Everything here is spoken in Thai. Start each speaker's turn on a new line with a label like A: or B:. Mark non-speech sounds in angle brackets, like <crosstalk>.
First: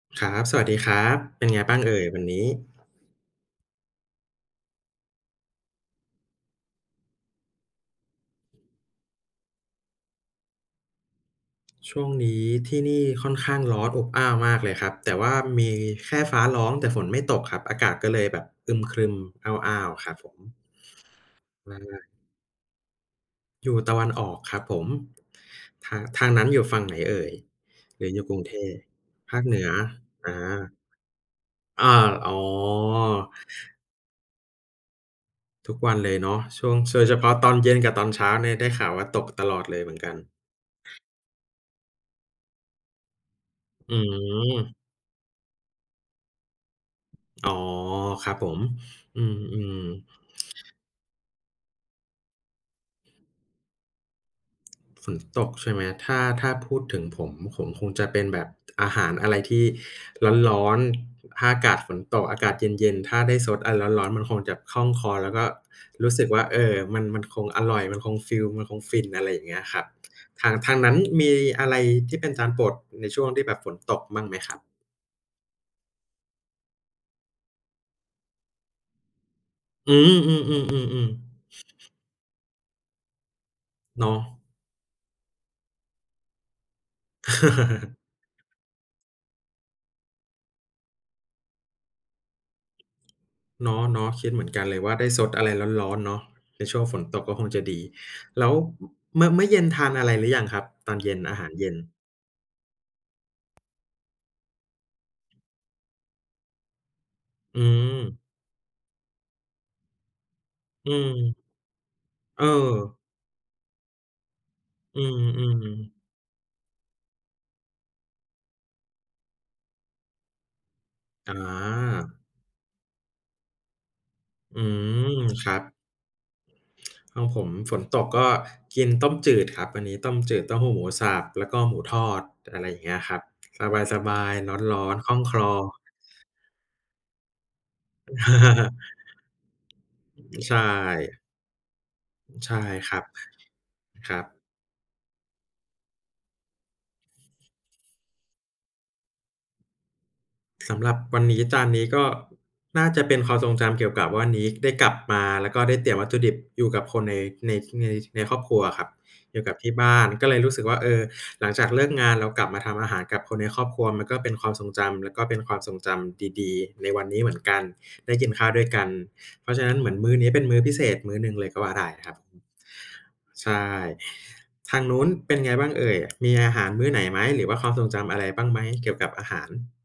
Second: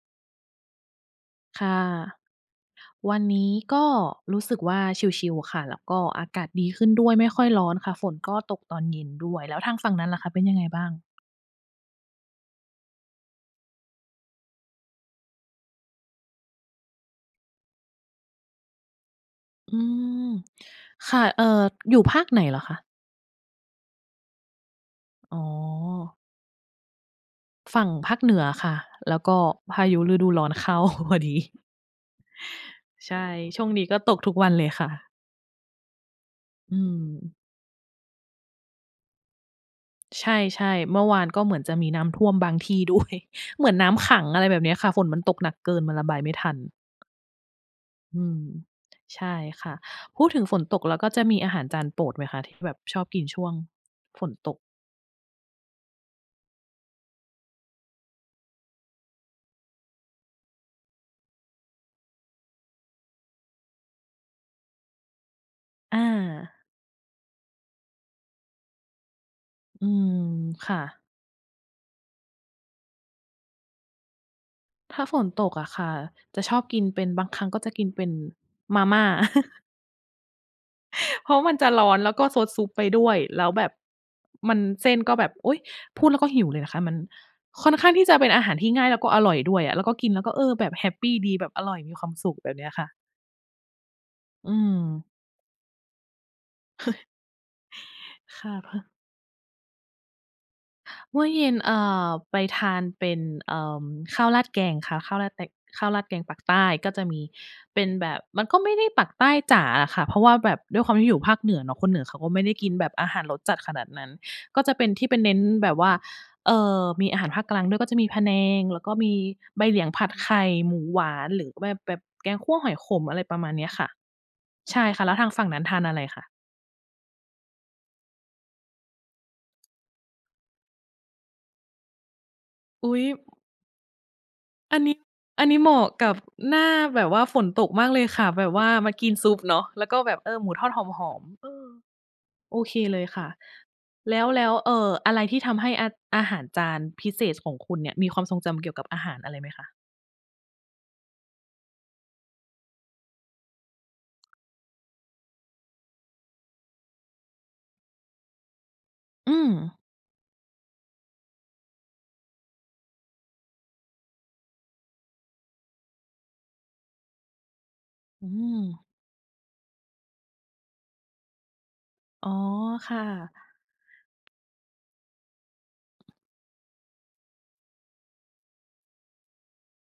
A: ครับ สวัสดีครับ เป็นไง
B: ค
A: บ
B: ่
A: ้า
B: ะ
A: งเอ่ยวันนี้?
B: วันนี้ก็รู้สึกว่าชิล ๆ ค่ะ แล้วก็อากาศดีขึ้นด้วยไม่ค่อยร้อนค่ะ ฝนก็ตกตอนเย็นด้วย แล้วทางฝั่งนั้นล่ะคะเป็นยังไงบ้าง?
A: ช่วงนี้ที่นี่ค่อนข้างร้อนอบอ้าวมากเลยครับ แต่ว่ามีแค่ฟ้าร้อง แต่ฝนไม่ตกครับ อากาศก็เลยแบบอึมครึม อ
B: อื
A: ้าว ๆ ครับ
B: ม
A: ผม
B: ค่ะ เอ่อ
A: อ
B: อยู่
A: า
B: ภาคไหนเหรอคะ?
A: อยู่ตะวันออก ครับผม
B: อ๋อ
A: ทาง ทางนั้นอยู่ฝั่งไหนเอ่ย
B: ฝั่ง
A: หรื
B: ภ
A: อ
B: า
A: อย
B: ค
A: ู่
B: เห
A: ก
B: น
A: ร
B: ื
A: ุ
B: อ
A: งเท
B: ค่ะ
A: พ?
B: แล้วก
A: ภ
B: ็
A: าคเหนือ
B: พายุฤดู
A: อา
B: ร้อน เข้า พอดี
A: อา อ๋อ
B: ใช่ ช่วงนี้ก็ตกทุกวันเลยค่ะ
A: ทุกวันเลยเนาะช่
B: อ
A: ว
B: ื
A: ง โดยเฉพา
B: ม
A: ะตอนเย็นกับตอนเช้าเนี่ยได้ข่าวว่าตกตลอดเลยเหมือนกัน
B: ใช่ ๆ เมื่อวานก็เหมือนจะมีน้ำท่วมบางที่ ด้วย เหมือนน้
A: อ
B: ำขัง อะไรแบบน
A: ื
B: ี
A: ม
B: ้ค่ะ ฝนมันตกหนักเกิน มันระบายไม่ทัน
A: อ๋อ
B: อื
A: ครับ
B: ม
A: ผม
B: ใ
A: อื
B: ช่ค่ะ
A: ม ๆ
B: พูดถึงฝนตก แล้วก็จะมีอาหารจานโปรดไหมคะ? ที่แบบชอบกินช่วง ฝนตก
A: ฝนตกใช่ไหมครับ? ถ้า ถ้าพูดถึงผม ผมคงจะเป็นแบบ อาหารอะไรที่ ร้อน ๆ ถ้าอากาศฝนตก อากาศเย็น ๆ ถ้าได้ซดอะไรร้อน ๆ มันคงจะคล่องคอ แล้วก็
B: อ
A: รู้สึกว่า เอ
B: า
A: ่อ มัน มันคงอร่อย มันคงฟีล มันคง ฟิน อะไรอย่างเงี้ยคร
B: อ
A: ั
B: ื
A: บ
B: ม
A: ทาง
B: ค
A: ทา
B: ่
A: งนั้น
B: ะ
A: มีอะไรที่เป็นจานโปรดในช่วงที่แบบฝนตกบ้างไหมครับ?
B: ถ้าฝนตกอะค่ะจะชอบกินเป็น บางครั้งก็จะกินเป็นมาม่า <chuckles>
A: อือ อือ ๆ
B: เพราะมันจะร้
A: ๆ ๆ
B: อน แล้วก็ซดซุปไปด้วย แล้วแบบ
A: เนาะ
B: มัน เส้นก็แบบ โอ๊ย พูดแล้วก็หิวเลยนะคะ มันค่อนข้างที่จะเป็นอา
A: <laughs>
B: หารที่ง่าย แล้วก็อร่อยด้วยอะ แล้วก็กินแล้วก็ เออ แบบแฮปปีดี แบบอร่อย มีความสุข แบบนี้ค่ะ
A: เนาะ ๆ คิดเหมื
B: อื
A: อนกันเลยว่า
B: ม
A: ได้ซดอะไรร้อน ๆ เนาะ ในช่วงฝน
B: <chuckles>
A: ตกก็คงจะดี
B: ค
A: แล้
B: ่ะ
A: ว
B: พ
A: ม เมื่อ เมื่อเย็นทานอะไรหรือยังครับ? ตอนเย็
B: เม
A: น
B: ื่อ
A: อา
B: เย
A: ห
B: ็
A: าร
B: น
A: เย็
B: อ
A: น
B: ่า ไปทานเป็น เอ่อ ข้าวราดแกงค่ะ ข้าวราดแตง ข้าวราดแกงปักษ์ใต้ ก็จะมี
A: อื
B: เป็นแบ
A: ม
B: บ มันก็ไม่ได้ปักษ์ใต้จ๋าอะค่ะ เพราะว่าแบบด้วยค
A: อื
B: วามที่อยู่ภา
A: ม
B: คเหนือเนาะ คนเหนือเขาก็ไม่ได้กินแบบ
A: เออ
B: อาหารรสจัดขนาดนั้น ก็จะเป็น
A: อ
B: ท
A: ื
B: ี่ไปเน้น
A: ม
B: แบบว่า
A: ๆ
B: เอ่อ มีอาหารภาคกลางด้วย ก็จะมีพะแนง แล้วก็มีใบเหลียงผัดไข่ หมูหวาน
A: อ
B: หรือแบบ แบบ
A: า
B: แกงคั่วหอยขม อะไรประมาณนี้ค่ะ
A: อื
B: ใช่ค่ะ แล้ว
A: ม
B: ทางฝั่
A: ค
B: ง
A: ร
B: นั
A: ั
B: ้
A: บ
B: นทานอะไรคะ?
A: ห้องผมฝนตกก็กินต้มจืดครับ อันนี้ต้มจืดเต้าหู้หมูสับ แล้วก็หมูทอด อะไรอย่าง
B: อ
A: เงี
B: ุ
A: ้
B: ๊
A: ย
B: ย
A: ครับ สบาย ๆ
B: อ
A: ร
B: ัน
A: ้อ
B: นี้
A: น ๆ คล่องคล
B: อัน
A: อ
B: นี้เหมาะกับ หน้าแบบว่าฝนตกมากเลย
A: <laughs>
B: ค่ะ แบบว่ามา
A: อ
B: กินซุปเนาะ แล้วก็แบ
A: ื
B: บ เ
A: ม
B: อ่อ หม
A: ใ
B: ู
A: ช
B: ทอดหอ
A: ่
B: ม ๆ เออ
A: ใช
B: โ
A: ่
B: อเค
A: ค
B: เ
A: ร
B: ล
A: ับ
B: ยค่ะ
A: ค
B: แ
A: ร
B: ล
A: ั
B: ้ว
A: บ
B: แล้ว เอ่อ อะไรที่ทำให้อา อาหารจานพิเศษของคุณเนี่ยมีความทรงจำเกี่ยวกับอาหารอะไรไหมคะ?
A: สำหรับวันนี้ จานนี้ก็น่าจะเป็นความทรงจำเกี่ยวกับว่า นีก ได้กลับมา แล้วก็ได้เตรียมวัตถุดิบอยู่กับคนใน ใน ท ใน ในครอบครัวอะครับ
B: อื
A: อยู่กับที
B: ม
A: ่บ้าน ก็เลยรู้สึกว่า เออ หลังจากเลิกงานแล้วกลับมาทำอาหารกับคนในครอบครัว มันก็เป็นความทรงจำ แล้วก็เป็นความทรงจำดี ๆ ในวันนี้เหมือนกัน ได้
B: อ
A: ก
B: ื
A: ินข้าวด้วยก
B: ม
A: ัน เพราะฉะนั้นเหมือนมื้อนี้เป็นมื้อพิเศษมื้อหนึ่งเลยก็ว่าได้ครับ
B: อ๋อ
A: อ
B: ค่ะ
A: ใช่ ทางนู้นเป็นไงบ้างเอ่ย มีอาหารมื้อไหนไหม หรือว่าความทรงจำอะไรบ้างไหม เกี่ยวกับอาหาร?